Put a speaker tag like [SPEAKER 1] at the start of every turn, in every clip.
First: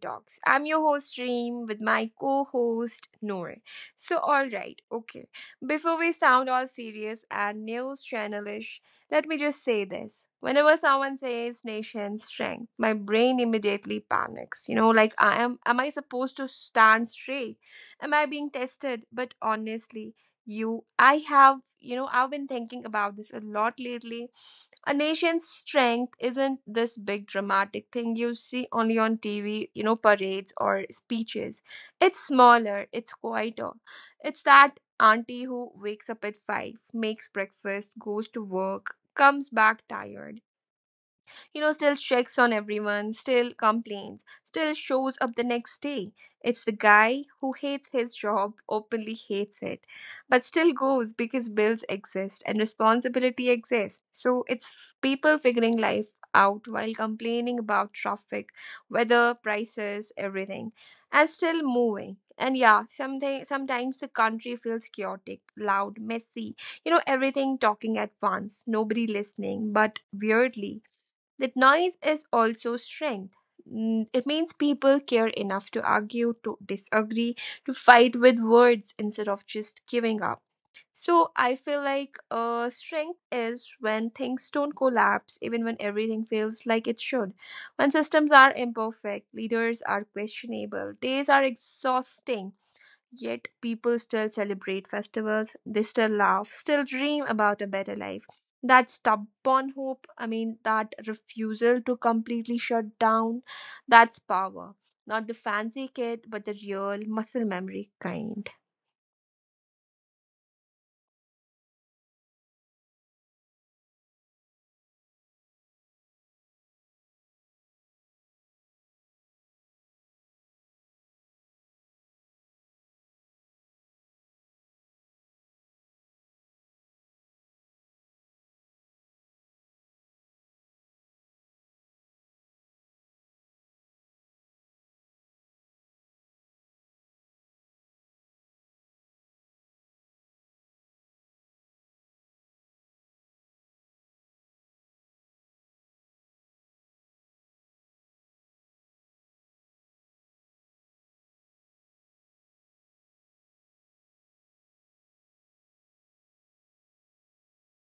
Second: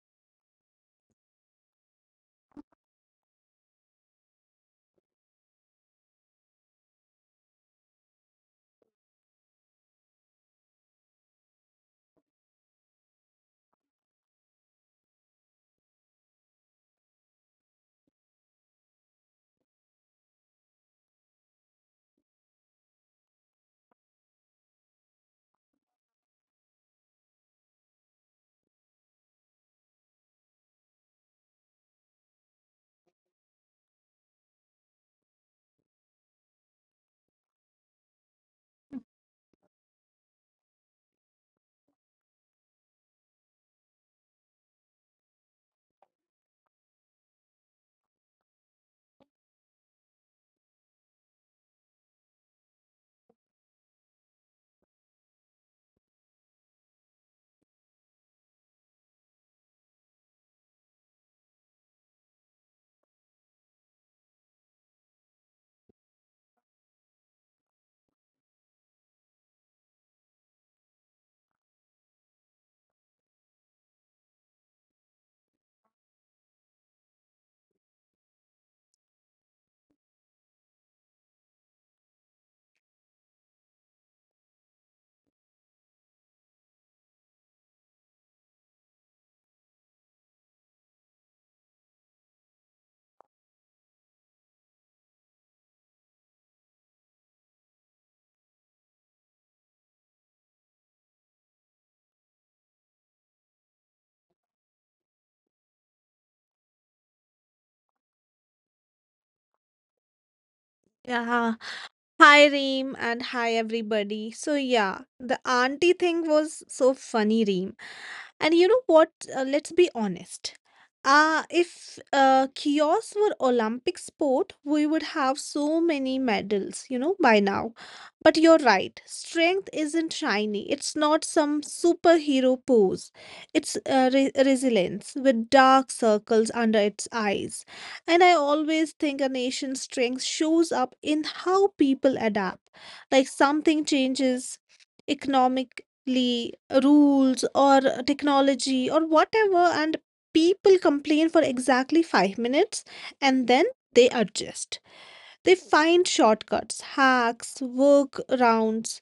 [SPEAKER 1] Talks. I'm your host Reem with my co-host Noor. Okay. Before we sound all serious and news channelish, let me just say this. Whenever someone says nation strength, my brain immediately panics. You know, like I am I supposed to stand straight? Am I being tested? But honestly, you I have you know, I've been thinking about this a lot lately, a nation's strength isn't this big dramatic thing you see only on TV, you know, parades or speeches. It's smaller, it's quieter. It's that auntie who wakes up at 5, makes breakfast, goes to work, comes back tired, you know, still checks on everyone, still complains, still shows up the next day. It's the guy who hates his job, openly hates it, but still goes because bills exist and responsibility exists. So people figuring life out while complaining about traffic, weather, prices, everything, and still moving. And yeah, something sometimes the country feels chaotic, loud, messy, you know, everything talking at once, nobody listening, but weirdly that noise is also strength. It means people care enough to argue, to disagree, to fight with words instead of just giving up. So I feel like strength is when things don't collapse, even when everything feels like it should. When systems are imperfect, leaders are questionable, days are exhausting, yet people still celebrate festivals, they still laugh, still dream about a better life. That stubborn hope, I mean, that refusal to completely shut down, that's power. Not the fancy kid, but the real muscle memory kind.
[SPEAKER 2] Yeah. Hi, Reem, and hi, everybody. So, yeah, the auntie thing was so funny, Reem. And you know what? Let's be honest. If kiosks were Olympic sport, we would have so many medals, you know, by now. But you're right. Strength isn't shiny. It's not some superhero pose. It's resilience with dark circles under its eyes. And I always think a nation's strength shows up in how people adapt. Like something changes, economic ly- rules or technology or whatever, and people complain for exactly 5 minutes, and then they adjust, they find shortcuts, hacks, workarounds,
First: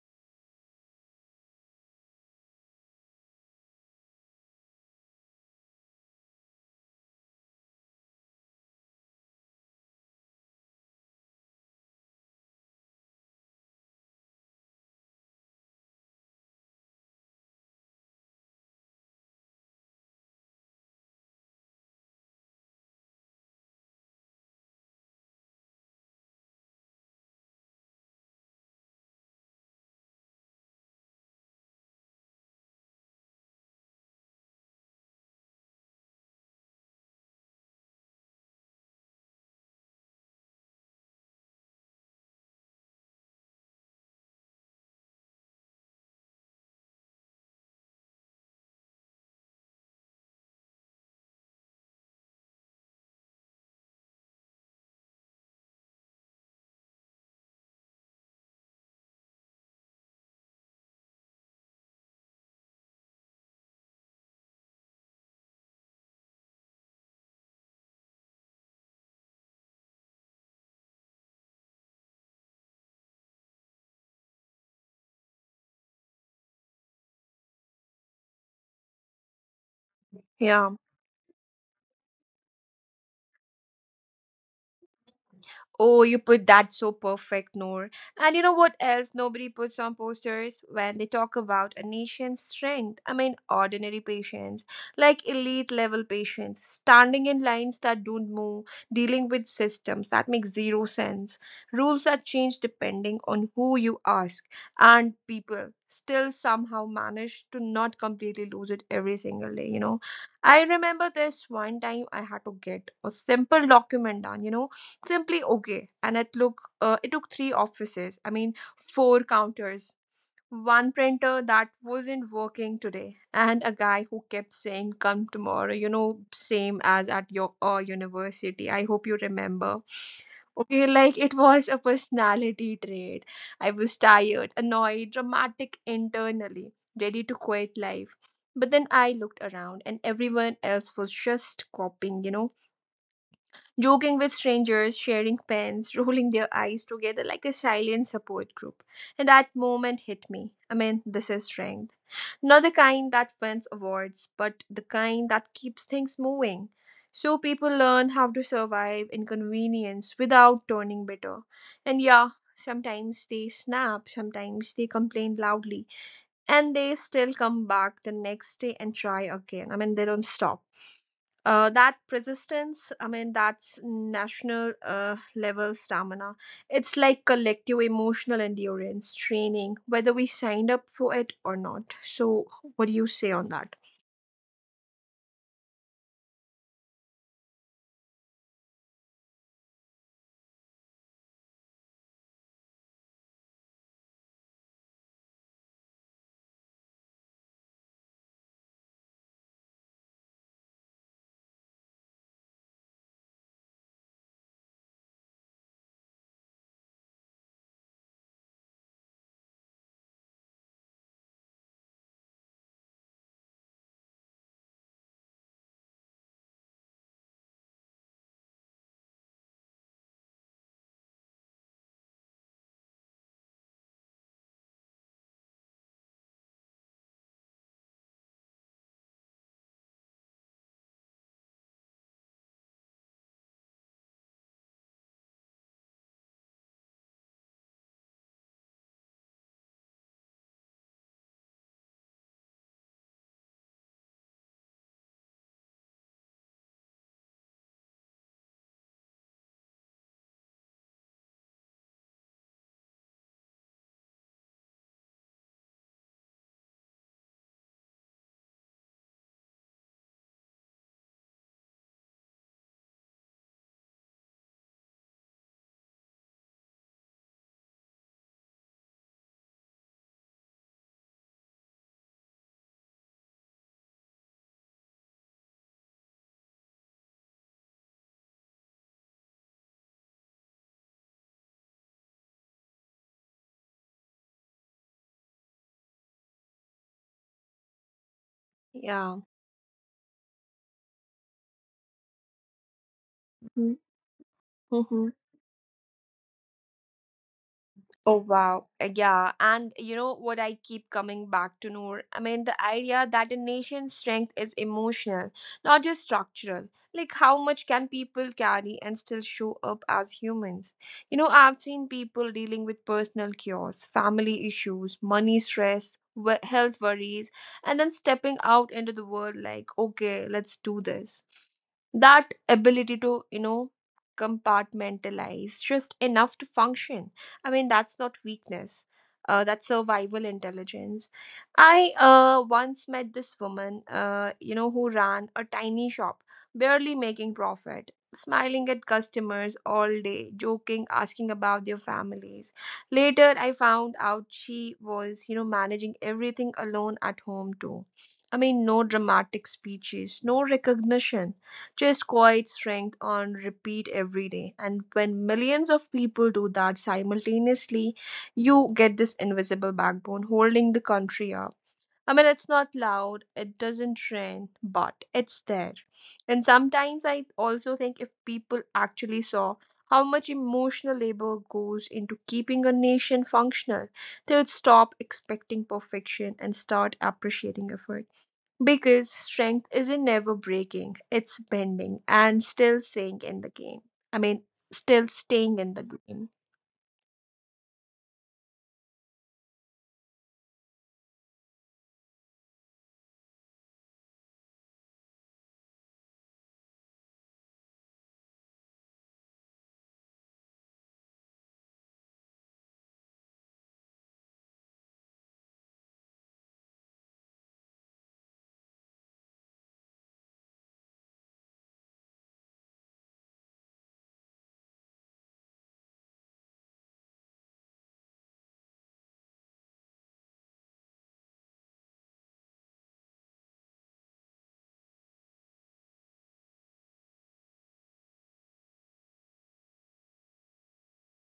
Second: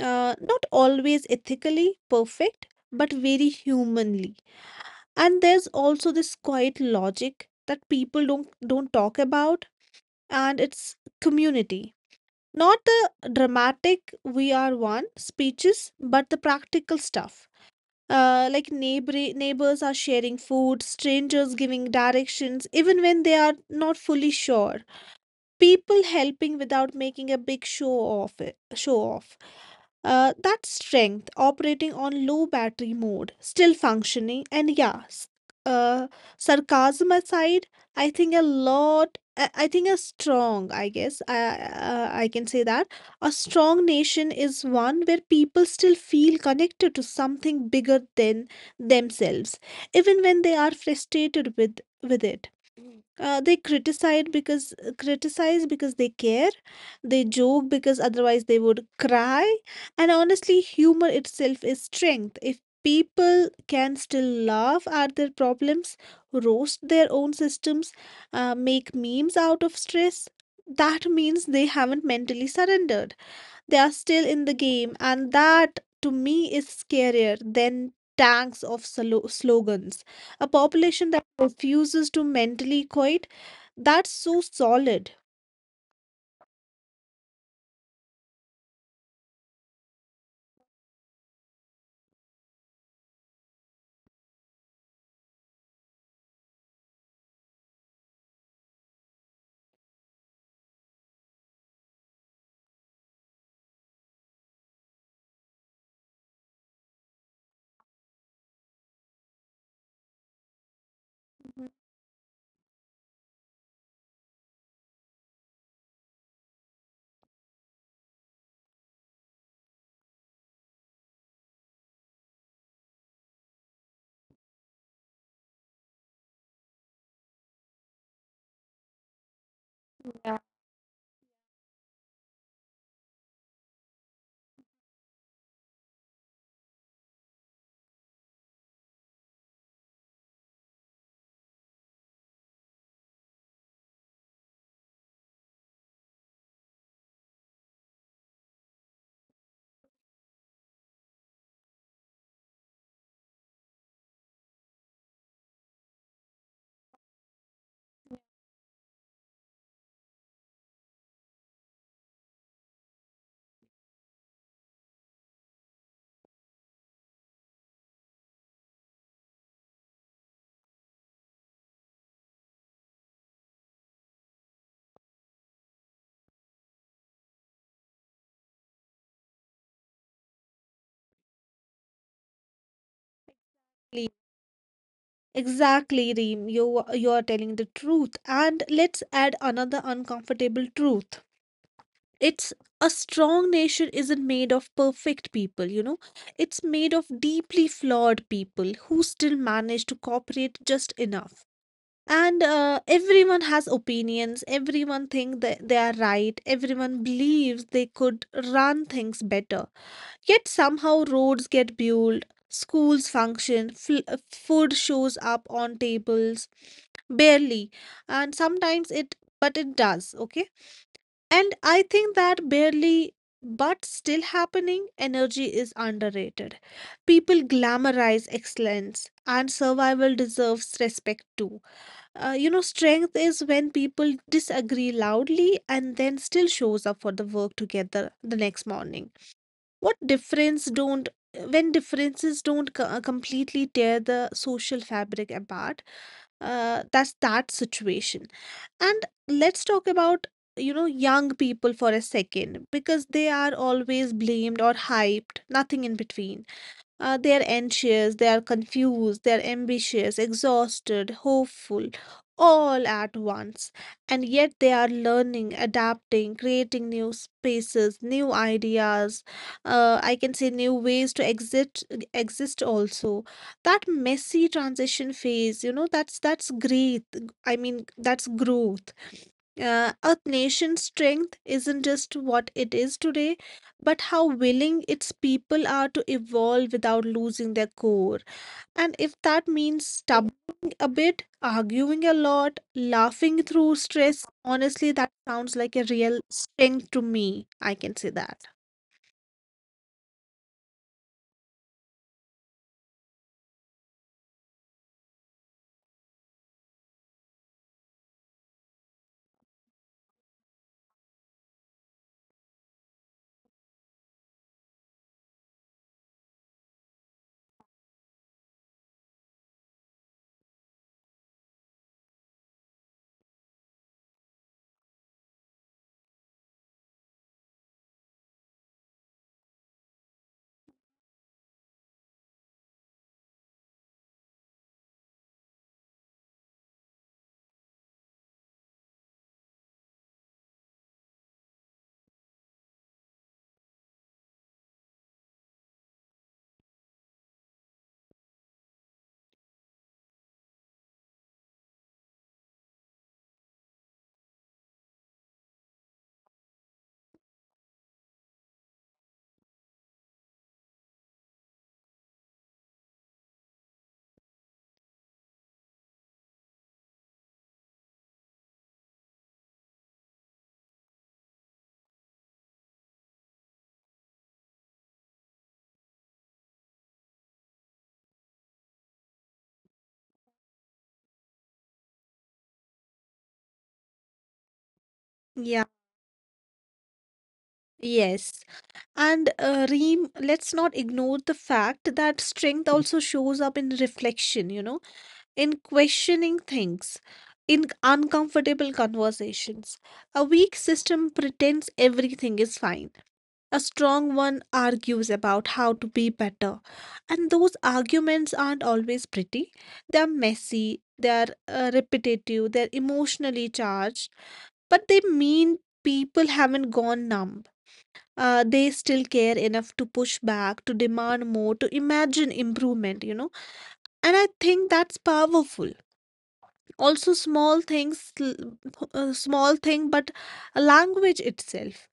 [SPEAKER 2] not always ethically perfect, but very humanly. And there's also this quiet logic that people don't talk about, and it's community, not the dramatic we are one speeches, but the practical stuff. Like neighbors are sharing food, strangers giving directions, even when they are not fully sure, people helping without making a big show off. That strength operating on low battery mode, still functioning. Uh, Sarcasm aside, i think a I think a strong I guess I can say that a strong nation is one where people still feel connected to something bigger than themselves, even when they are frustrated with it. They criticize because they care. They joke because otherwise they would cry. And honestly, humor itself is strength. If people can still laugh at their problems, roast their own systems, make memes out of stress, that means they haven't mentally surrendered. They are still in the game, and that to me is scarier than tanks of slogans. A population
[SPEAKER 1] Yeah.
[SPEAKER 2] that refuses to mentally quit, that's so solid.
[SPEAKER 1] Oh, you put that so perfect, Noor. And you know what else nobody puts on posters when they talk about a nation's strength? I mean, ordinary patients, like elite level patients, standing in lines that don't move, dealing with systems that make zero sense. Rules are changed depending on who you ask, and people still somehow manage to not completely lose it every single day, you know. I remember this one time I had to get a simple document done, you know, simply, okay, and it took three offices, I mean four counters, one printer that wasn't working today, and a guy who kept saying come tomorrow, you know, same as at your university, I hope you remember, okay, like it was a personality trait. I was tired, annoyed, dramatic internally, ready to quit life, but then I looked around and everyone else was just copying, you know, joking with strangers, sharing pens, rolling their eyes together like a silent support group. And that moment hit me. I mean, this is strength. Not the kind that wins awards, but the kind that keeps things moving. So people learn how to survive inconvenience without turning bitter. And yeah, sometimes they snap, sometimes they complain loudly, and they still come back the next day and try again. I mean, they don't stop. That persistence, I mean that's national level stamina. It's like collective emotional endurance training whether we signed up for it or not. So what do you say on
[SPEAKER 2] Exactly,
[SPEAKER 1] that?
[SPEAKER 2] exactly, Reem. You are telling the truth. And let's add another uncomfortable truth. It's A strong nation isn't made of perfect people, you know. It's made of deeply flawed people who still manage to cooperate just enough. And everyone has opinions, everyone think that they are right, everyone believes they could run things better, yet somehow roads get built, schools function, food shows up on tables, barely, and sometimes it, but it does, okay. And I think that barely but still happening energy is underrated. People glamorize excellence, and survival deserves respect too. You know, strength is when people disagree loudly and then still shows up for the work together the next morning. What difference don't When differences don't completely tear the social fabric apart? That's that situation. And let's talk about, you know, young people for a second, because they are always blamed or hyped, nothing in between. They are anxious, they are confused, they are ambitious, exhausted, hopeful, all at once. And yet they are learning, adapting, creating new spaces, new ideas. I can say new ways to exist. Exist also. That messy transition phase, you know, that's great. I mean, that's growth. A nation's strength isn't just what it is today, but how willing its people are to evolve without losing their core. And if that
[SPEAKER 1] Yeah.
[SPEAKER 2] means stumbling a bit, arguing a lot, laughing through stress, honestly, that sounds
[SPEAKER 1] Mm-hmm.
[SPEAKER 2] like a real strength to me. I can say that.
[SPEAKER 1] Oh wow. Yeah. And you know what I keep coming back to, Noor? I mean, the idea that a nation's strength is emotional, not just structural. Like how much can people carry and still show up as humans? You know, I've seen people dealing with personal chaos, family issues, money stress, health worries, and then stepping out into the world like, okay, let's do this. That ability to, you know, compartmentalize just enough to function, I mean, that's not weakness. That's survival intelligence. I once met this woman, you know, who ran a tiny shop, barely making profit, smiling at customers all day, joking, asking about their families. Later, I found out she was, you know, managing everything alone at home too. I mean, no dramatic speeches, no recognition, just quiet strength on repeat every day. And when millions of people do that simultaneously, you get this invisible backbone holding the country up. I mean, it's not loud, it doesn't trend, but it's there. And sometimes I also think if people actually saw how much emotional labor goes into keeping a nation functional, they would stop expecting perfection and start appreciating effort. Because strength isn't never breaking, it's bending and still staying in the game. I mean,
[SPEAKER 2] Yeah.
[SPEAKER 1] still staying in the game.
[SPEAKER 2] Yes. And Reem, let's not ignore the fact that strength also shows up in reflection, you know, in questioning things, in uncomfortable conversations. A weak system pretends everything is fine. A strong one argues about how to be better. And those arguments aren't always pretty. They're messy, they're repetitive, they're emotionally charged, but they mean people haven't gone numb. They still care enough to push back, to demand more, to imagine improvement, you know. And I think that's powerful. Also small small thing, but a language itself,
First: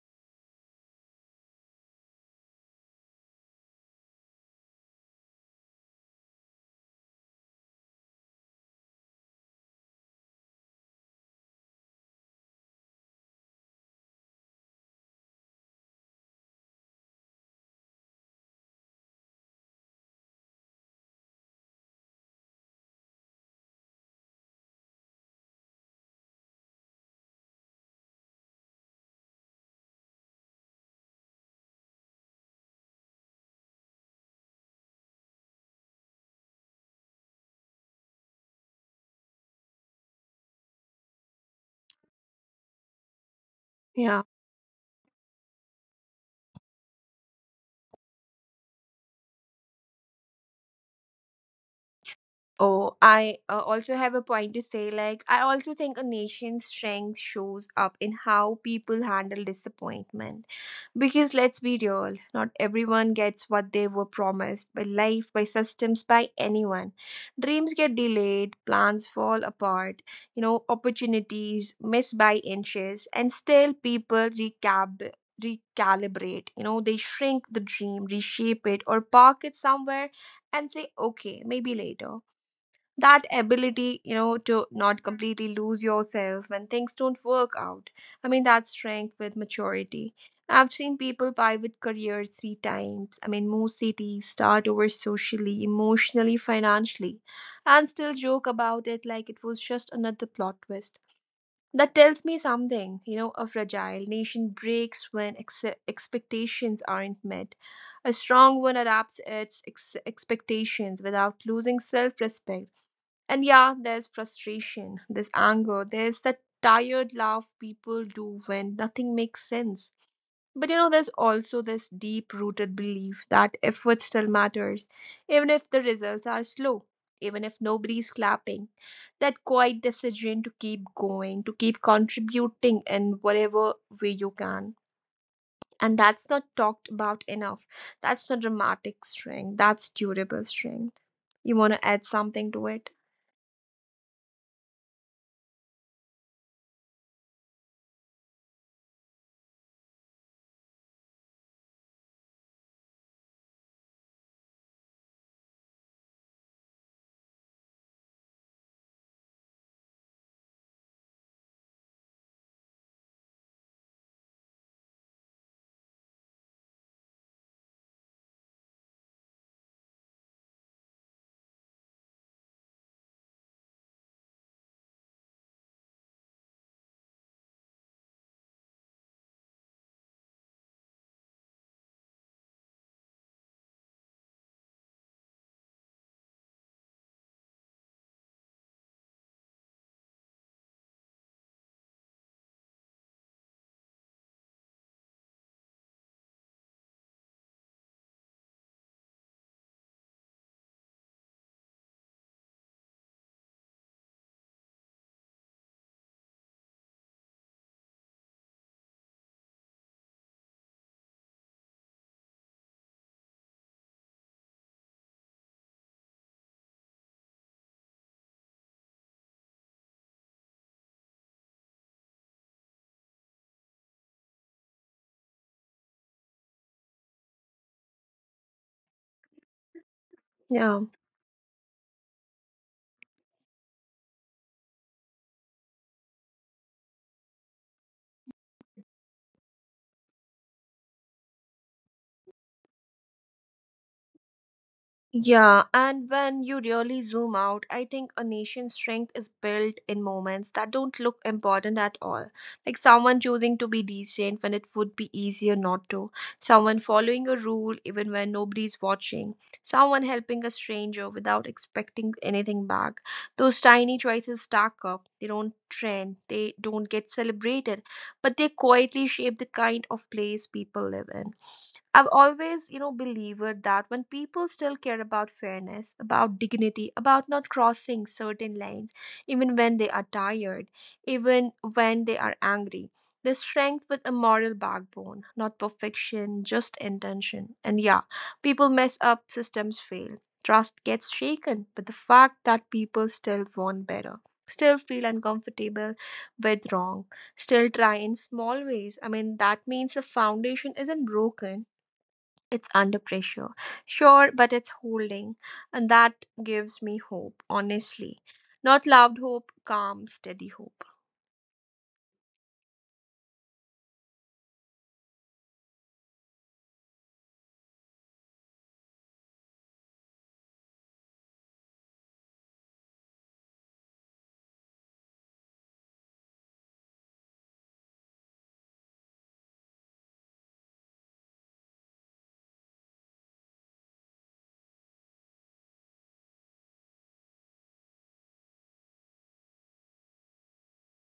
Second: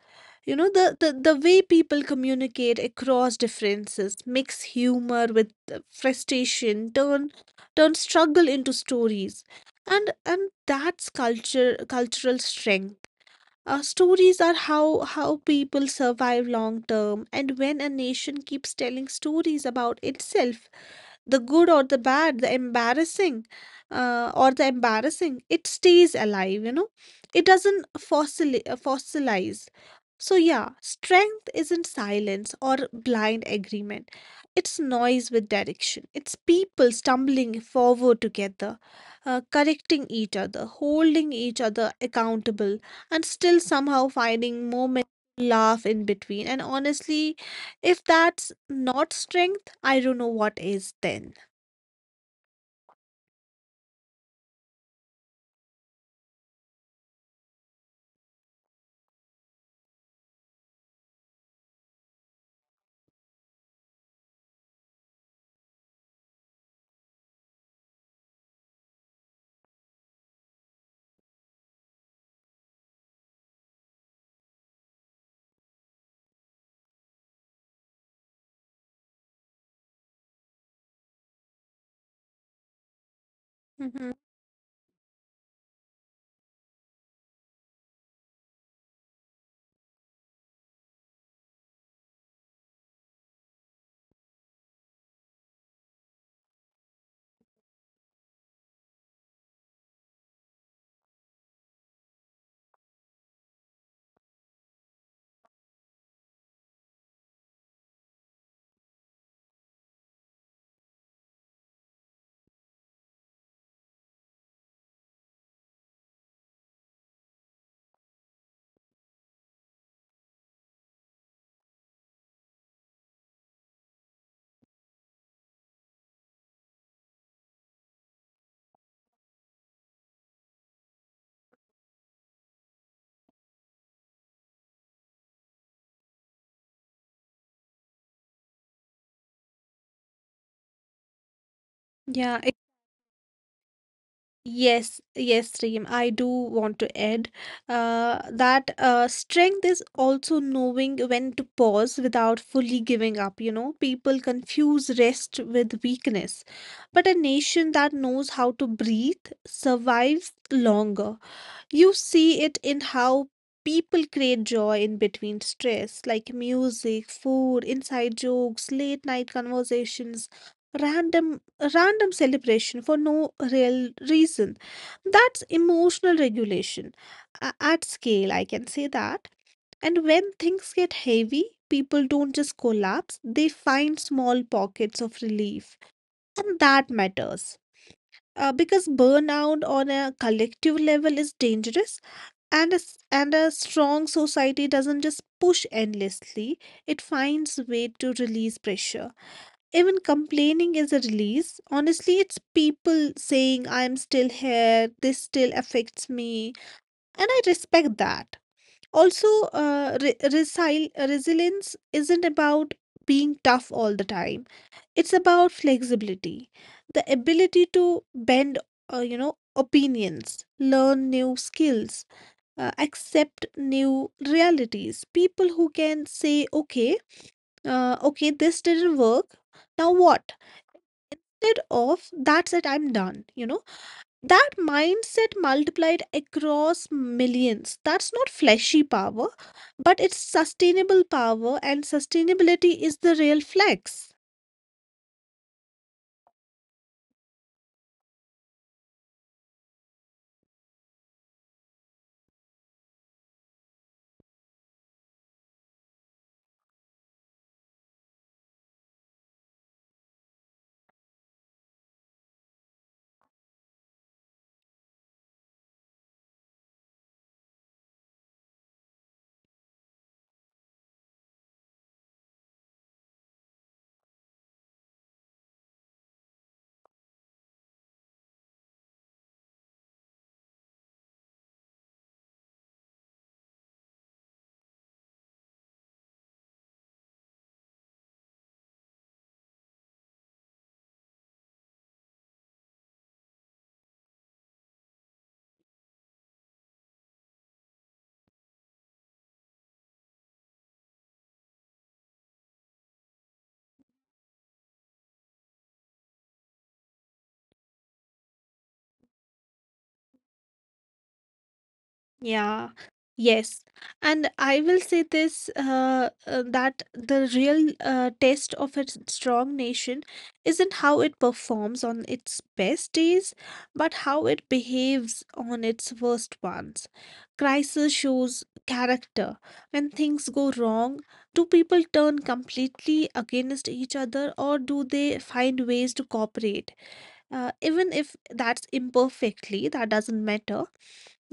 [SPEAKER 2] you know, the, the way people communicate across differences, mix humor with frustration, turn struggle into stories. And that's culture cultural strength. Stories are how people survive long term, and when a nation keeps telling stories about itself, the good or the bad, the embarrassing, it stays alive, you know. It doesn't fossilize. So yeah, strength isn't silence or blind agreement. It's noise with direction. It's people stumbling forward together, correcting each other, holding each other accountable, and still somehow
[SPEAKER 1] Yeah.
[SPEAKER 2] finding moments to laugh in between. And honestly, if that's not strength, I don't know what is then.
[SPEAKER 1] Oh, I also have a point to say. Like, I also think a nation's strength shows up in how people handle disappointment. Because let's be real, not everyone gets what they were promised by life, by systems, by anyone. Dreams get delayed, plans fall apart, you know, opportunities missed by inches, and still people recab recalibrate. You know, they shrink the dream, reshape it, or park it somewhere and say, okay, maybe later. That ability,
[SPEAKER 2] Hmm.
[SPEAKER 1] you know, to not completely lose yourself when things don't work out, I mean, that's strength with maturity. I've seen people pivot careers three times, I mean move cities, start over socially, emotionally, financially, and still joke about it like it was just another plot twist. That tells me something, you know, a fragile nation breaks when expectations aren't met. A strong one adapts its expectations without losing self-respect. And yeah, there's frustration, there's anger, there's that tired laugh people do when nothing makes sense. But you know, there's also this deep rooted belief that effort still matters, even if the results are slow, even if nobody's clapping. That quiet decision to keep going, to keep contributing in whatever way you can. And that's not talked about enough. That's not dramatic strength, that's durable strength. You want to add
[SPEAKER 2] Yeah.
[SPEAKER 1] something to it?
[SPEAKER 2] Yes, yes, Reem, I do want to add that strength is also knowing when to pause without fully giving up. You know, people confuse rest with weakness, but a nation that knows how to breathe survives longer. You see it in how people create joy in between stress, like music, food, inside jokes, late night conversations, random random celebration for no real reason. That's emotional regulation at scale, I can say that. And when things get heavy, people don't just collapse, they find small pockets of relief. And that matters. Because burnout on a collective level is dangerous, and a strong society doesn't just push endlessly, it finds way to release pressure. Even complaining is a release, honestly. It's people saying I'm still here, this still affects me, and I respect that. Also, resilience isn't about being tough all the time, it's about flexibility, the ability to bend, you know, opinions, learn new skills, accept new realities. People who can say, okay, okay, this didn't work. Now what?
[SPEAKER 1] Yeah.
[SPEAKER 2] Instead of that's it, I'm done. You know, that mindset multiplied across millions. That's not flashy power, but it's sustainable power, and sustainability is the real flex.
[SPEAKER 1] Yeah, and when you really zoom out, I think a nation's strength is built in moments that don't look important at all. Like someone choosing to be decent when it would be easier not to, someone following a rule even when nobody's watching, someone helping a stranger without expecting anything back. Those tiny choices stack up. They don't trend, they don't get celebrated, but they quietly shape the kind of place people live in. I've always, you know, believed that when people still care about fairness, about dignity, about not crossing certain lines, even when they are tired, even when they are angry, they strength with a moral backbone, not perfection, just intention. And yeah, people mess up, systems fail, trust gets shaken, but the fact that people still want better, still feel uncomfortable with wrong, still try in small ways, I mean, that means the foundation isn't broken, it's under pressure. Sure, but it's holding. And that gives me hope, honestly. Not loud hope, calm, steady hope.
[SPEAKER 2] Yeah, yes. And I will say this, that the real test of a strong nation isn't how it performs on its best days, but how it behaves on its worst ones. Crisis shows character. When things go wrong, do people turn completely against each other, or do they find ways to cooperate? Even if that's imperfectly, that doesn't matter.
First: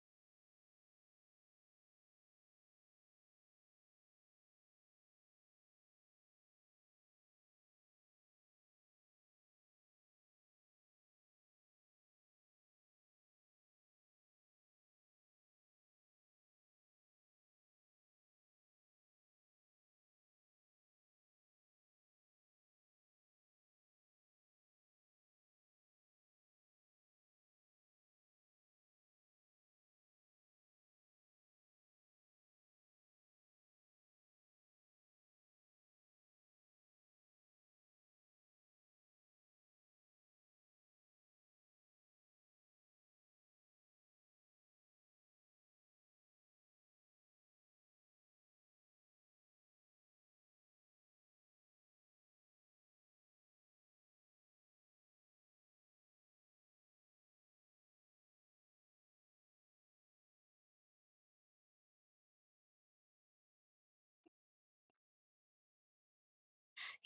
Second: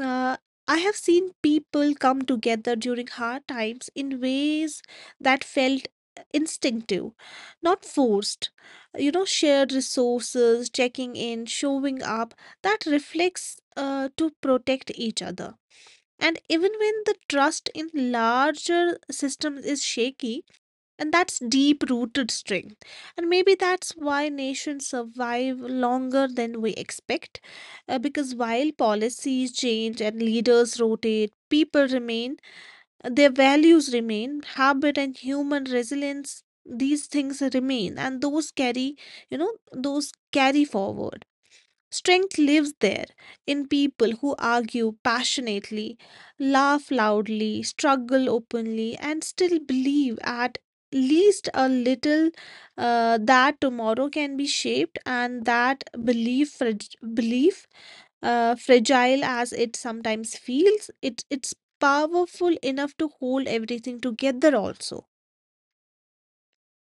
[SPEAKER 2] uh, I have seen people come together during hard times in ways that felt instinctive, not forced. You know, shared resources, checking in, showing up, that reflects to protect each other. And even when the trust in larger systems is shaky, and that's deep rooted strength. And maybe that's why nations survive longer than we expect, because while policies change and leaders rotate, people remain, their values remain, habit and human resilience, these things remain, and those carry, you know, those carry forward. Strength lives there, in people who argue passionately, laugh loudly, struggle openly, and still believe at least a little, that tomorrow can be shaped. And that belief, fragile as it sometimes feels, it's powerful enough to hold everything together also.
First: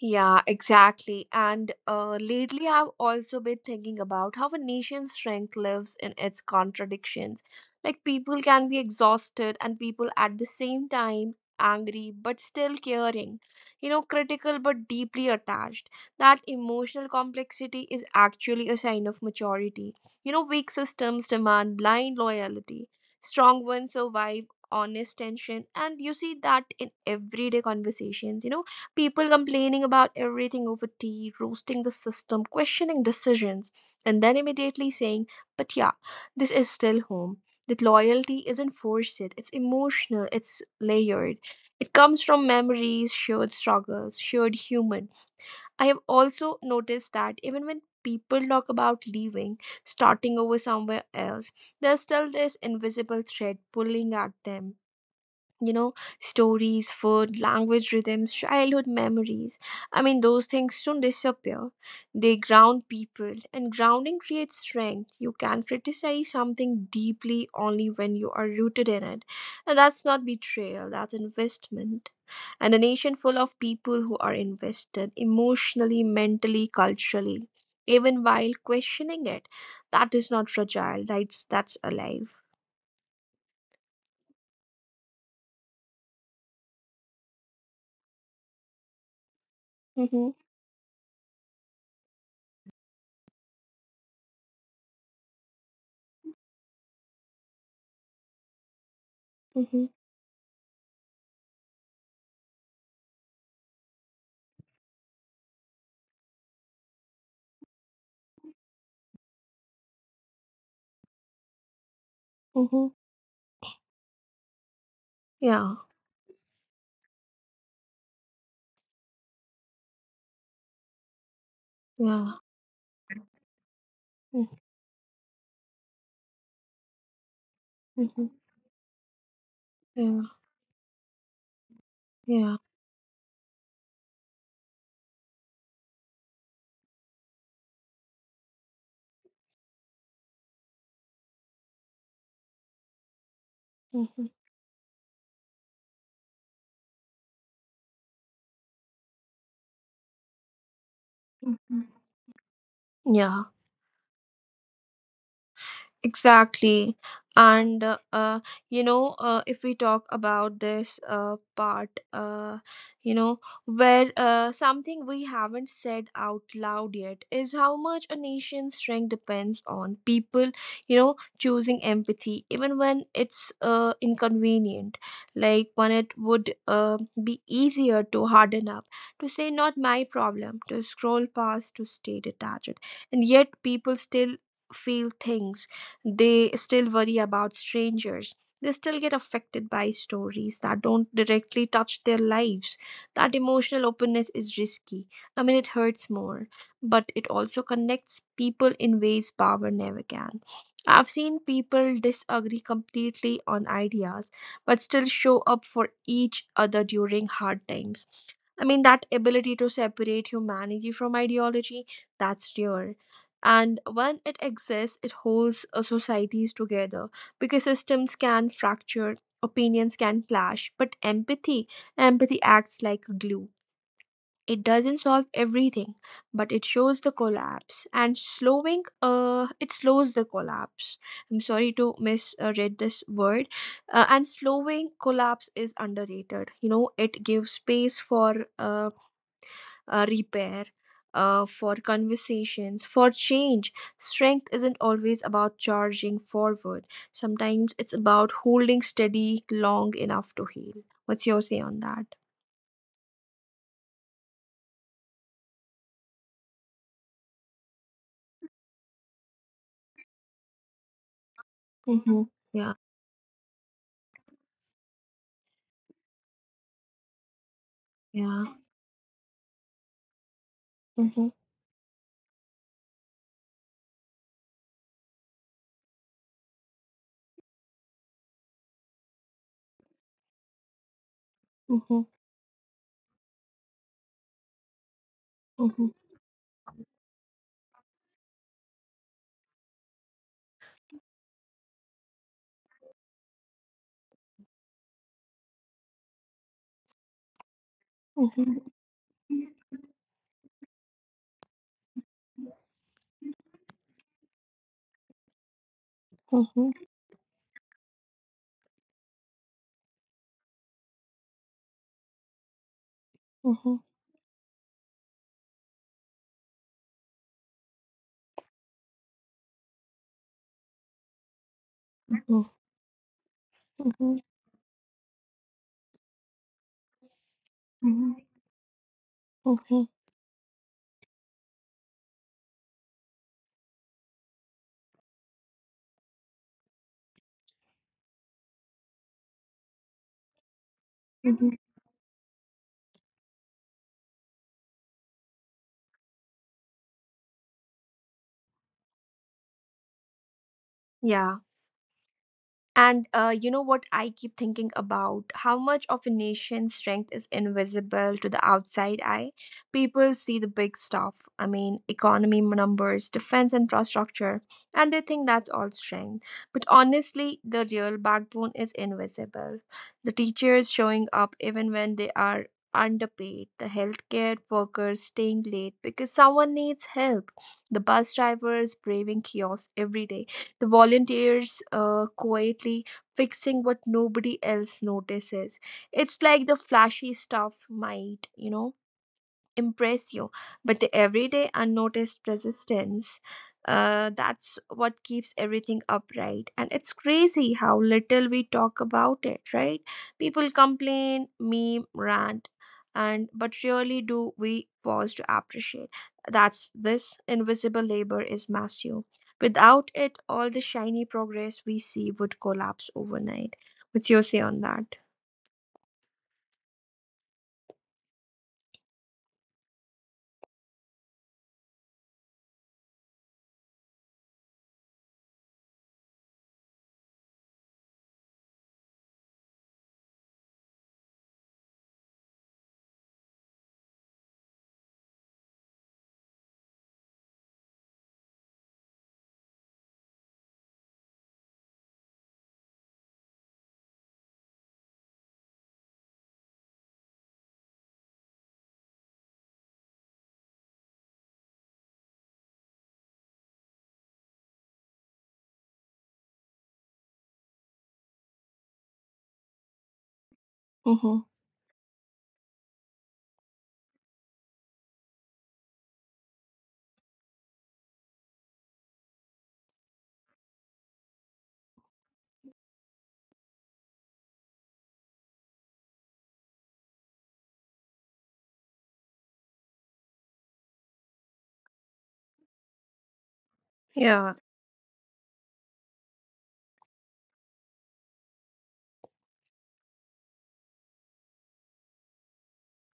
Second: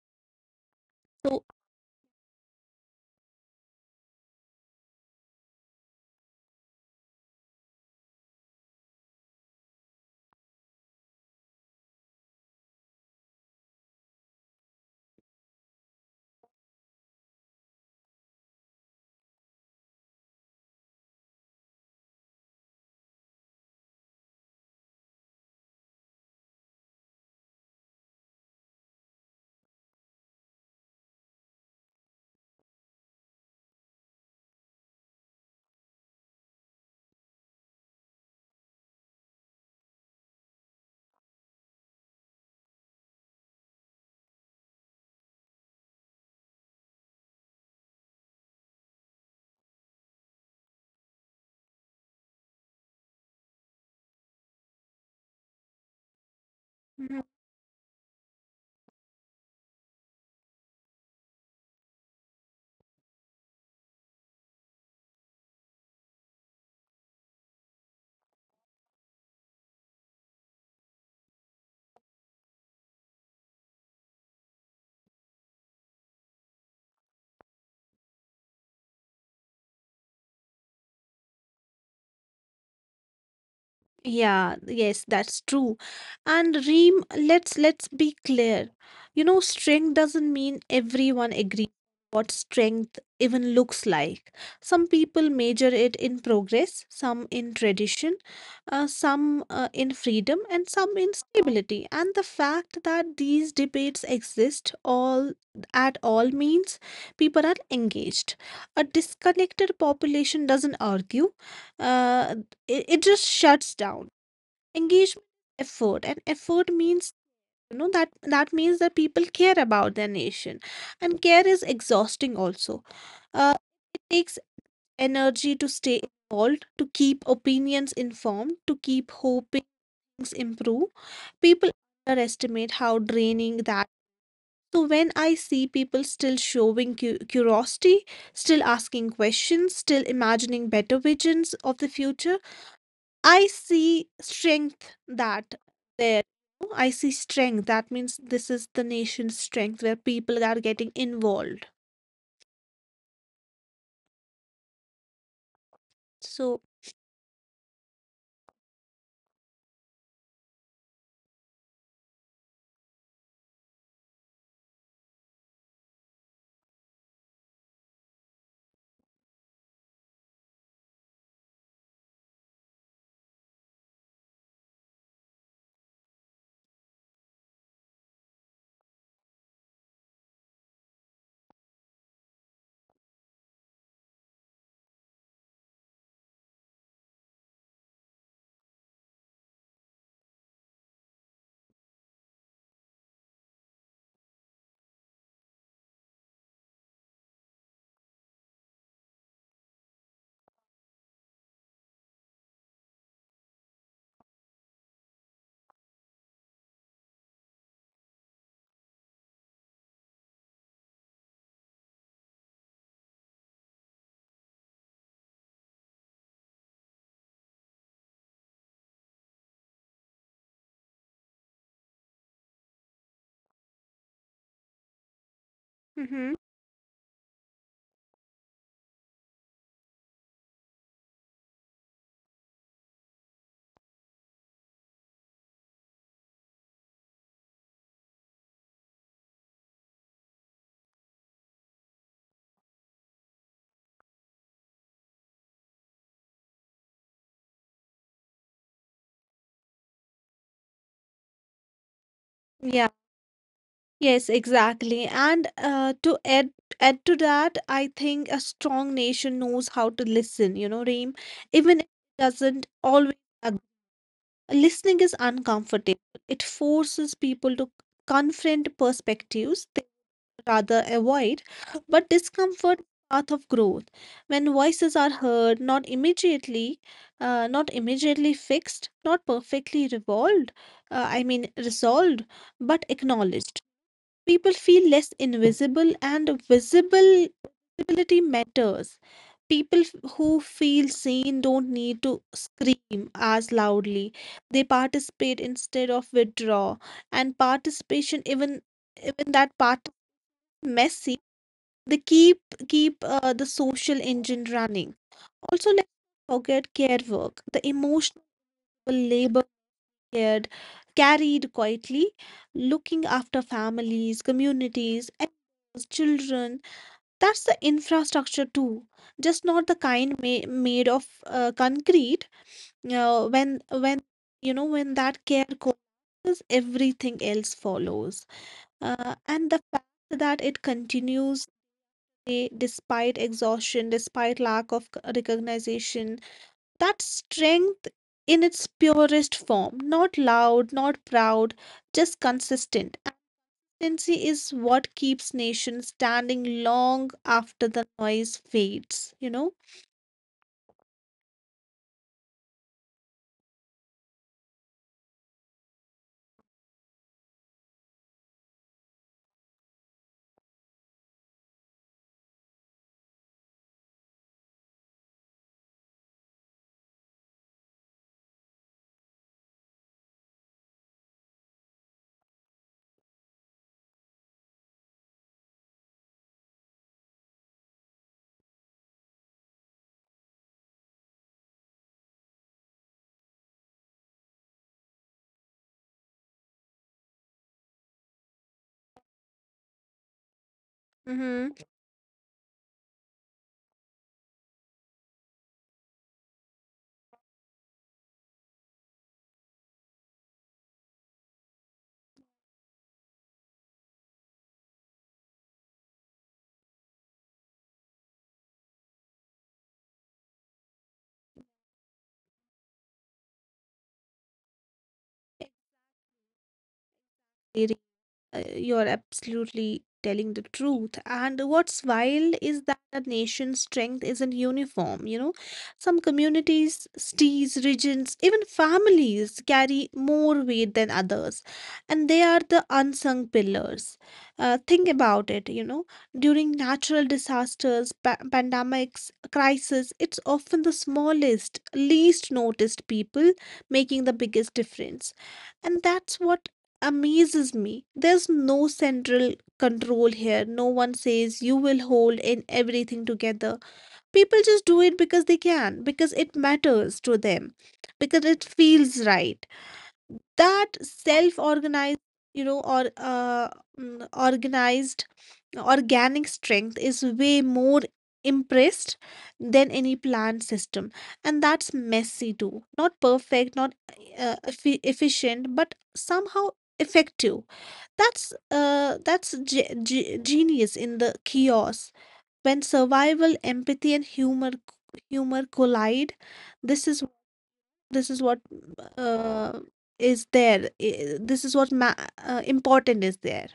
[SPEAKER 1] Yeah, exactly.
[SPEAKER 2] So
[SPEAKER 1] And lately, I've also been thinking about how a nation's strength lives in its contradictions. Like, people can be exhausted and people at the same time angry but still caring, you know, critical but deeply attached. That emotional complexity is actually a sign of maturity. You know, weak systems demand blind loyalty, strong ones survive honest tension. And you see that in everyday conversations, you know, people complaining about everything over tea, roasting the system, questioning decisions, and then immediately saying, but yeah, this is still home. That loyalty isn't forced, it's emotional, it's layered. It comes from memories, shared struggles, shared human. I have also noticed that even when people talk about leaving, starting over somewhere else, there's still this invisible thread pulling at them, you know, stories, food, language, rhythms, childhood memories, I mean those things don't disappear. They ground people, and grounding creates strength. You can criticize something deeply only when you are rooted in it, and that's not betrayal, that's investment. And a nation full of people who are invested emotionally, mentally, culturally, even while questioning it, that is not fragile, that's alive.
[SPEAKER 2] yeah, yes, that's true. And Reem, let's be clear. You know, strength doesn't mean
[SPEAKER 1] Mm-hmm.
[SPEAKER 2] everyone agrees what strength even looks like. Some people measure it in progress, some in tradition, some in
[SPEAKER 1] Mm-hmm.
[SPEAKER 2] freedom, and some in stability. And the fact that these debates exist all at all means people are engaged. A disconnected population doesn't argue. Uh, it just
[SPEAKER 1] Mm-hmm.
[SPEAKER 2] shuts down. Engagement, effort,
[SPEAKER 1] Yeah.
[SPEAKER 2] and effort means, you know, that means that people care about their nation. And care is exhausting
[SPEAKER 1] Yeah.
[SPEAKER 2] also. uh, it takes
[SPEAKER 1] Mhm.
[SPEAKER 2] energy to stay involved, to keep opinions informed,
[SPEAKER 1] Mhm.
[SPEAKER 2] to keep hoping things
[SPEAKER 1] Yeah.
[SPEAKER 2] improve. People underestimate
[SPEAKER 1] Yeah.
[SPEAKER 2] how draining that. So when I see people still showing curiosity, still asking questions, still imagining better visions of the future, I see
[SPEAKER 1] Mhm.
[SPEAKER 2] strength that there. I see strength. That means this is the nation's strength where people are getting involved.
[SPEAKER 1] Mhm. Yeah.
[SPEAKER 2] So,
[SPEAKER 1] Exactly. And you know, if we talk about this part, you know, where something we haven't said out loud yet is how much a nation's strength depends on people, you know, choosing empathy even when it's inconvenient. Like when it would be easier to harden up, to say, not my problem, to scroll past, to stay detached. And yet people still feel things, they still worry about strangers. They still get affected by stories that don't directly touch their lives. That emotional openness is risky. I mean, it hurts more, but it also connects people in ways power never can. I've seen people disagree completely on ideas, but still show up for each other during hard times. I mean, that ability to separate humanity from ideology, that's rare, and when it exists it holds societies together because systems can fracture, opinions can clash, but empathy acts like glue. It doesn't solve
[SPEAKER 2] hmm,
[SPEAKER 1] everything, but it shows the collapse and slowing it slows the collapse. I'm sorry to misread this word. And slowing collapse is underrated, you know, it gives space for repair, for conversations, for change. Strength isn't always about charging forward, sometimes it's about holding steady long enough to heal. What's your say on that?
[SPEAKER 2] yeah, yes, exactly. And to add add to that, I think a strong nation knows how to listen. You know, Reem, even if it doesn't
[SPEAKER 1] Mm-hmm.
[SPEAKER 2] always
[SPEAKER 1] Yeah,
[SPEAKER 2] agree. Listening is uncomfortable. It forces people to confront
[SPEAKER 1] yeah.
[SPEAKER 2] perspectives rather avoid,
[SPEAKER 1] Mm-hmm.
[SPEAKER 2] but discomfort path of growth. When voices are heard, not immediately, not immediately fixed, not perfectly revolved, resolved,
[SPEAKER 1] Mm-hmm.
[SPEAKER 2] but acknowledged. People feel less invisible
[SPEAKER 1] Mm-hmm.
[SPEAKER 2] and visible. Visibility matters. Who feel seen don't need to scream as loudly. They participate instead of withdraw, and participation,
[SPEAKER 1] Mm-hmm.
[SPEAKER 2] even that part, messy, they keep keep the social engine running. Also, let's not forget care
[SPEAKER 1] Mm-hmm.
[SPEAKER 2] work, the emotional labor cared, carried quietly, looking after families, communities, and children. That's the infrastructure too, just not the kind made of concrete.
[SPEAKER 1] Mm-hmm.
[SPEAKER 2] When, you know, when that care collapses, everything else follows,
[SPEAKER 1] Mm-hmm.
[SPEAKER 2] and the fact
[SPEAKER 1] Mm-hmm.
[SPEAKER 2] that it continues day despite exhaustion, despite lack of recognition. That strength in its purest form, not loud, not proud,
[SPEAKER 1] Mm-hmm.
[SPEAKER 2] just consistent. Consistency is what keeps nations standing long after the noise fades, you know?
[SPEAKER 1] Yeah. And you know what I keep thinking about? How much of a nation's strength is invisible to the outside eye? People see the big stuff, I mean, economy numbers, defense infrastructure, and they think that's all strength. But honestly, the real backbone is invisible. The teachers showing up even when they are underpaid, the healthcare workers staying late because someone needs help, the bus drivers braving chaos every day, the volunteers quietly fixing what nobody else notices. It's like the flashy stuff might, you know, impress you, but the
[SPEAKER 2] Mm-hmm.
[SPEAKER 1] everyday unnoticed resistance, that's what keeps everything upright. And it's crazy how little we talk about it, right? People complain, meme, rant, and but really, do we pause to appreciate that's this invisible labor is massive? Without it, all the shiny progress we see would collapse overnight. What's your say on that?
[SPEAKER 2] You're absolutely telling the truth. And what's wild is that a nation's strength isn't uniform. You know, some communities, cities, regions, even families carry more weight than others, and they are the unsung pillars. Think about it. You know, during natural disasters, pandemics, crisis, it's often the smallest, least noticed people making the biggest difference, and that's what amazes me. There's no central control here. No one says you will hold in everything together. People just do it because they can, because it matters to them, because it feels right. That
[SPEAKER 1] Mhm.
[SPEAKER 2] self-organized, you know, organized organic strength is way more impressed than any planned system. And that's messy too, not perfect, not efficient, but somehow effective. That's genius in the chaos, when survival, empathy, and humor
[SPEAKER 1] Yeah.
[SPEAKER 2] humor collide. This is this is what, uh, this is what important is there.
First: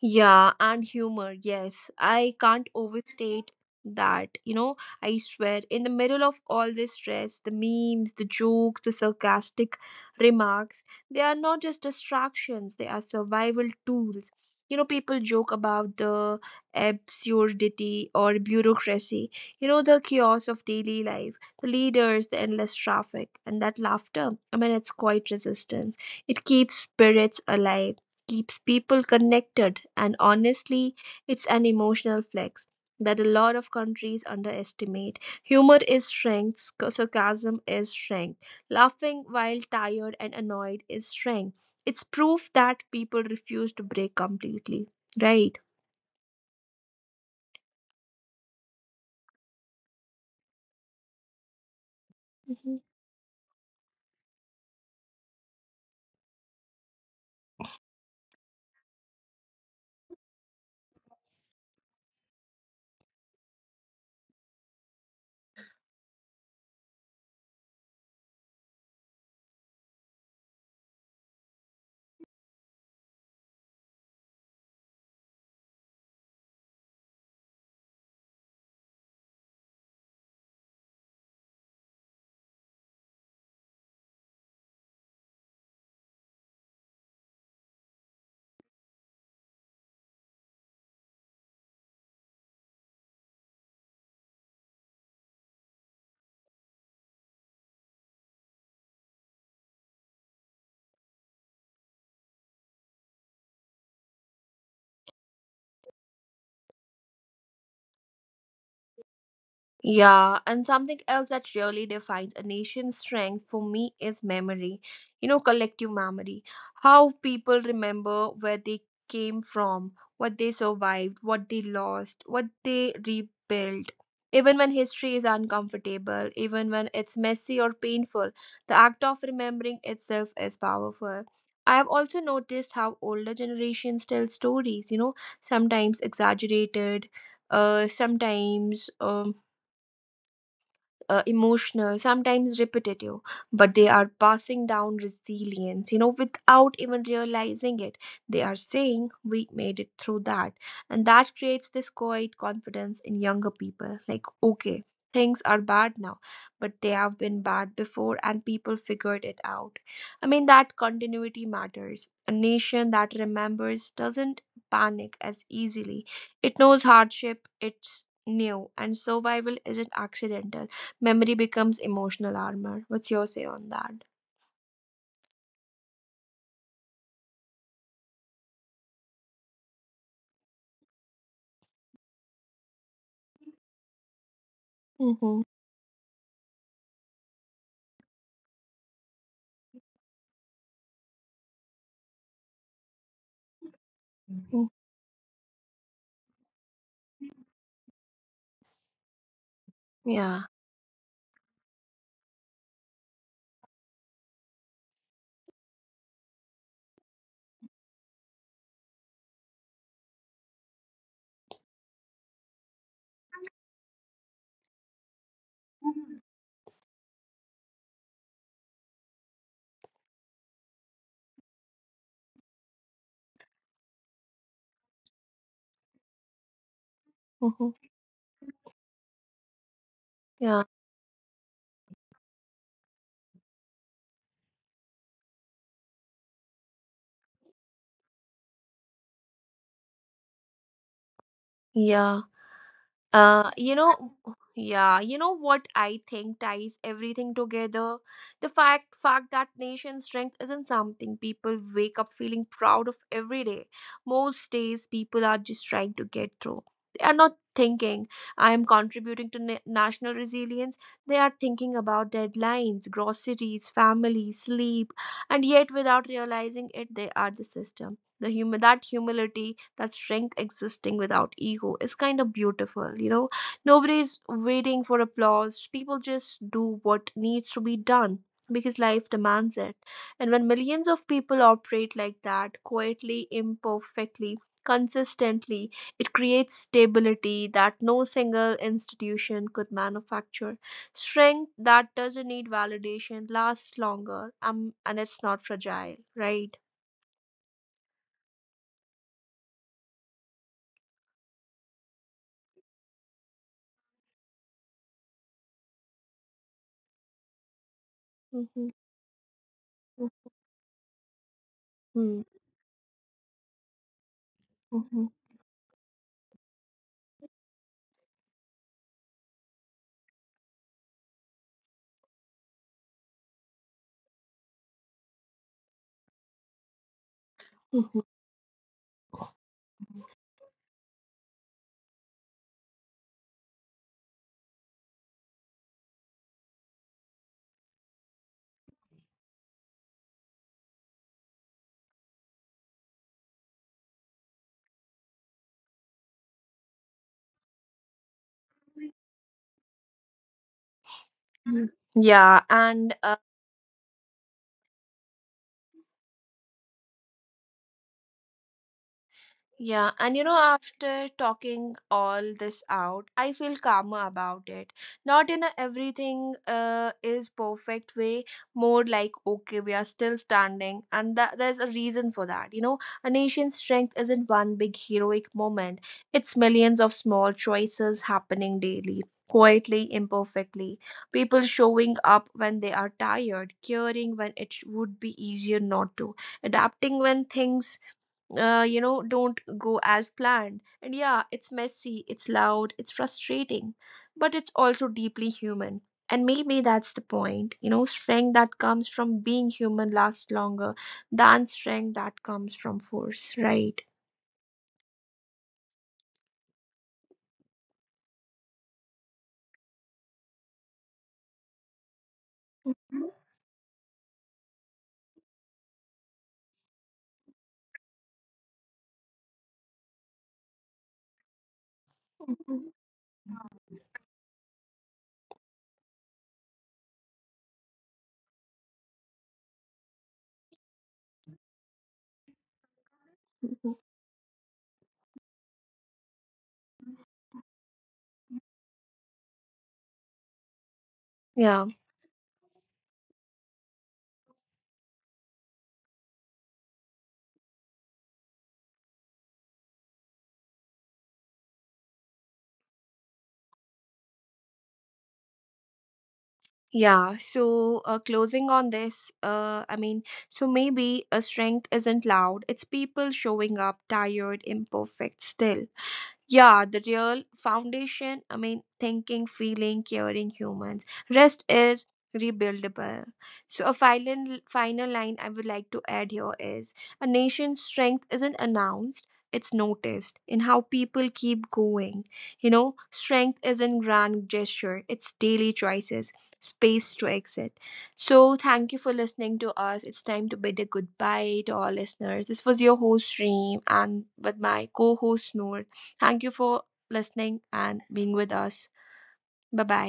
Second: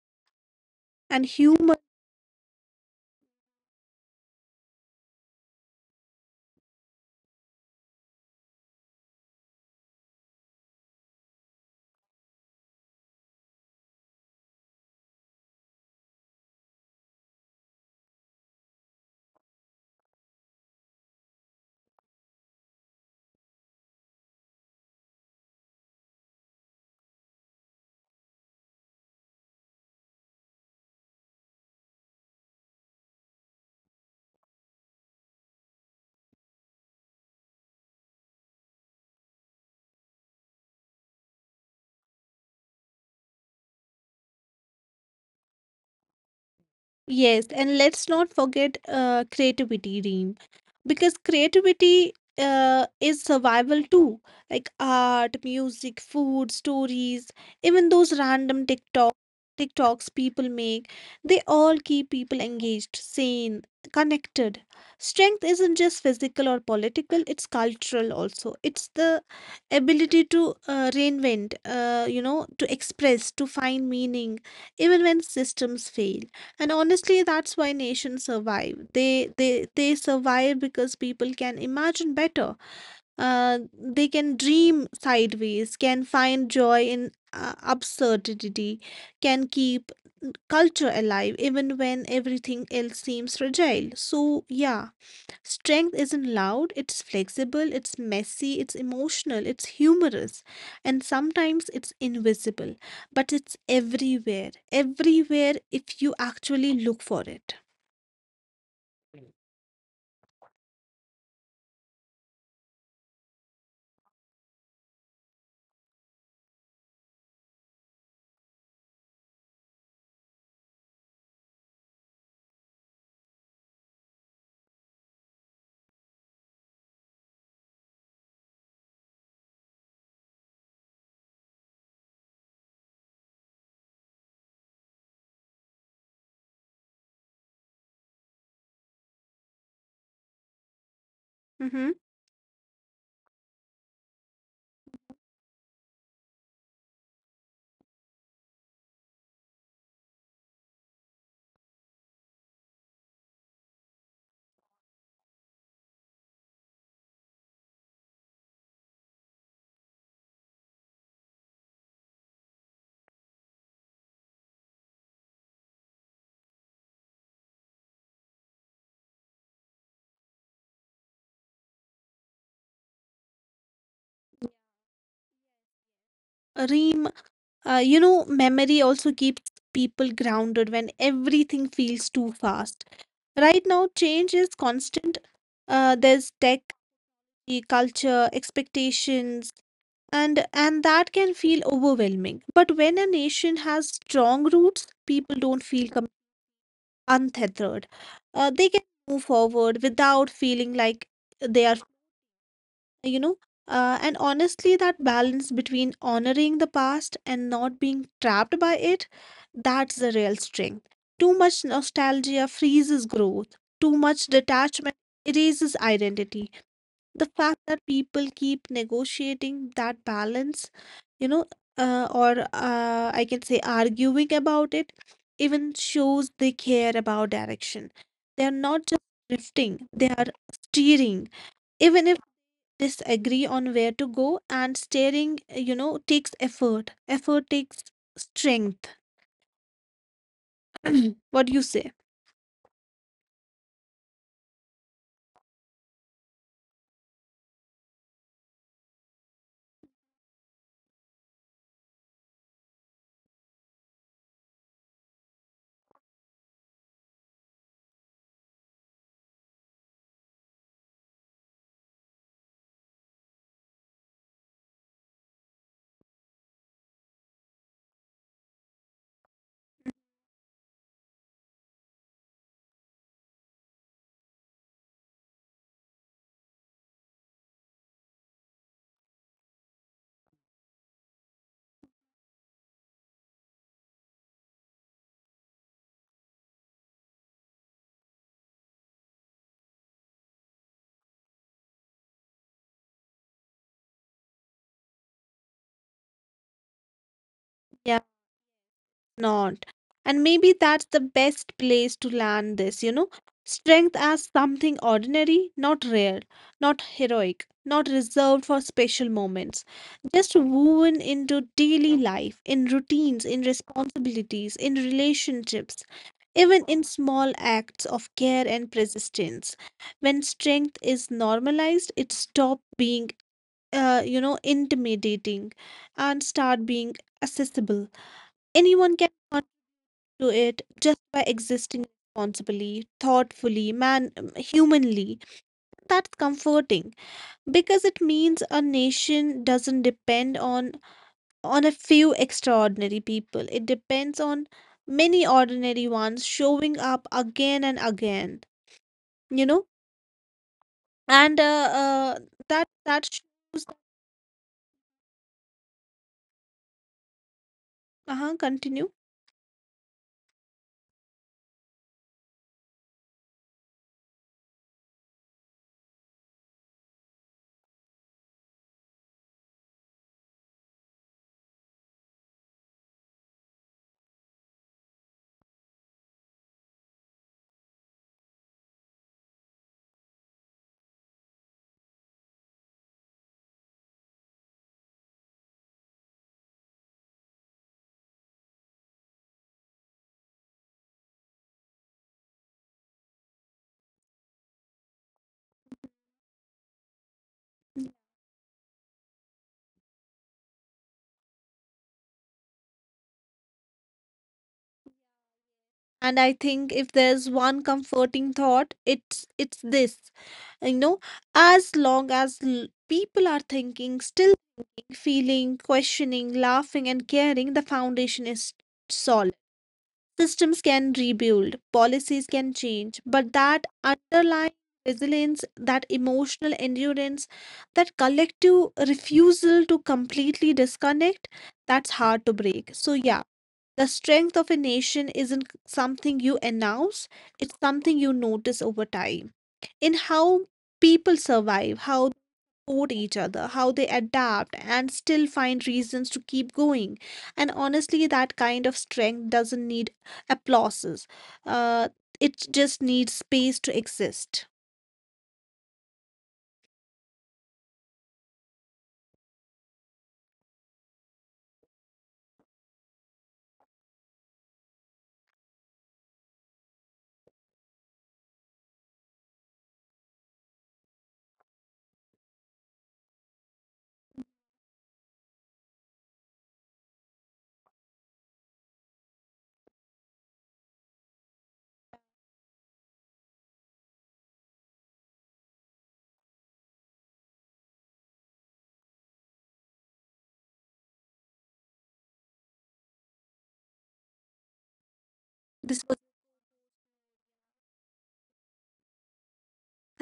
[SPEAKER 1] Yeah, and
[SPEAKER 2] And
[SPEAKER 1] humor.
[SPEAKER 2] humor,
[SPEAKER 1] Yes, I can't overstate that. You know, I swear, in the middle of all this stress, the memes, the jokes, the sarcastic remarks, they are not just distractions, they are survival tools. You know, people joke about the absurdity or bureaucracy, you know, the chaos of daily life, the leaders, the endless traffic, and that laughter. I mean, it's quite resistance. It keeps spirits alive, keeps people connected, and honestly, it's an emotional flex that a lot of countries underestimate. Humor is strength, sarcasm is strength, laughing while tired and annoyed is strength. It's proof that people refuse to break completely, right?
[SPEAKER 2] yes, and let's not forget creativity, Reem, because creativity, is survival too, like art, music, food, stories, even those random TikToks people make. They all keep people engaged, sane, connected. Strength isn't just physical or political, it's cultural also. It's the ability to reinvent, you know, to express, to find meaning, even when systems fail. And honestly, that's why nations survive. They survive because people can imagine better. Uh, they can dream sideways, can find joy in absurdity, can keep culture alive even when everything else seems fragile. So yeah, strength isn't loud, it's flexible, it's messy, it's emotional, it's humorous, and sometimes it's invisible, but it's everywhere, everywhere if you actually look for it.
[SPEAKER 1] Yeah, and something else that really defines a nation's strength for me is memory. You know, collective memory. How people remember where they came from, what they survived, what they lost, what they rebuilt. Even when history is uncomfortable, even when it's messy or painful, the act of remembering itself is powerful. I have also noticed how older generations tell stories, you know, sometimes exaggerated, sometimes
[SPEAKER 2] Mm-hmm.
[SPEAKER 1] emotional, sometimes repetitive, but they are passing down resilience, you know, without even realizing it. They are saying, "We made it through that." And that creates this quiet confidence in younger people, like, okay, things are bad now, but they have been bad before, and people figured it out. I mean, that continuity matters. A nation that remembers doesn't panic as easily, it knows hardship, it's new, and survival isn't accidental. Memory becomes emotional armor. What's your say on that?
[SPEAKER 2] Reem, you know, memory also keeps people grounded when everything feels too fast. Right now, change is constant.
[SPEAKER 1] Mm-hmm.
[SPEAKER 2] There's tech, the culture, expectations, and that can feel overwhelming. But when a nation has strong roots, people don't feel untethered. They can move forward without
[SPEAKER 1] Yeah.
[SPEAKER 2] feeling like they are, you know. Uh, and honestly, that balance between honoring the past and not being trapped by it, that's the real strength. Too much nostalgia freezes growth, too much detachment erases identity. The fact that people keep negotiating that balance, you know, or I can say arguing about it, even shows they care about
[SPEAKER 1] Mm-hmm.
[SPEAKER 2] direction. They are not just drifting, they
[SPEAKER 1] Yeah.
[SPEAKER 2] are steering, even if disagree on where to go. And steering, you know, takes effort. Effort takes strength. What do you
[SPEAKER 1] Yeah.
[SPEAKER 2] say?
[SPEAKER 1] You know, yeah, you know what I think ties everything together? The fact that nation strength isn't something people wake up feeling proud of every day. Most days people are just trying to get through. They are not thinking, I am contributing to national resilience. They are thinking about deadlines, groceries, family, sleep, and yet without realizing it, they are the system. The that humility, that strength existing without ego, is kind of beautiful, you know. Nobody's waiting for applause, people just do what needs to be done because life demands it. And when millions of people operate like that, quietly, imperfectly, consistently, it creates stability that no single institution could manufacture. Strength that doesn't need validation lasts longer, and it's not fragile, right?
[SPEAKER 2] Yeah, not. And maybe that's the best place to land this, you know. Strength as something ordinary, not rare, not heroic, not reserved for
[SPEAKER 1] Mm-hmm.
[SPEAKER 2] special moments, just woven into daily life,
[SPEAKER 1] Mm-hmm.
[SPEAKER 2] in routines, in responsibilities, in relationships, even in small acts of care and persistence. When strength is normalized, it stops being, you know, intimidating, and start being accessible.
[SPEAKER 1] Mm-hmm.
[SPEAKER 2] Anyone can to it just by existing responsibly, thoughtfully, man humanly. That's comforting because it means a nation doesn't depend on a few extraordinary people. It depends on many ordinary ones showing up again and again, you know? And
[SPEAKER 1] Mm. Yeah,
[SPEAKER 2] that that
[SPEAKER 1] and
[SPEAKER 2] sh- uh-huh, Continue.
[SPEAKER 1] yeah, and you know, after talking all this out, I feel calmer about it. Not in a everything is perfect way, more like, okay, we are still standing, and that, there's a reason for that. You know, a nation's strength isn't one big heroic moment, it's millions of small choices happening daily. Quietly, imperfectly, people showing up when they are tired, caring when it would be easier not to, adapting when things you know, don't go as planned. And yeah, it's messy, it's loud, it's frustrating, but it's also deeply human. And maybe that's the point. You know, strength that comes from being human lasts longer than strength that comes from force, right?
[SPEAKER 2] And I think if there's one comforting thought, it's this, you know. As long as people are thinking, still feeling, questioning, laughing, and caring, the foundation is solid. Systems can rebuild, policies can change, but that underlying resilience, that emotional endurance, that collective refusal to completely disconnect, that's hard to break. So, yeah, the strength of a nation isn't something you announce, it's something you notice over time, in how people survive,
[SPEAKER 1] Yeah,
[SPEAKER 2] how support each other, how they adapt and still find reasons to keep going. And honestly, that kind of strength doesn't need applauses. Uh, it just needs space to exist.
[SPEAKER 1] yeah. So, closing on this, I mean, so maybe a strength isn't loud. It's people showing up, tired, imperfect still. Yeah, the real foundation, I mean, thinking, feeling, caring humans. Rest is rebuildable. So a final line I would like to add here is, a nation's strength isn't announced, it's noticed in how people keep going. You know, strength isn't grand gesture, it's daily choices, space to exit. So thank you for listening to us. It's time to bid a goodbye to our listeners. This was your host, Stream, and with my co-host, Noor.
[SPEAKER 2] This was
[SPEAKER 1] Thank you for listening and being with us. Bye bye.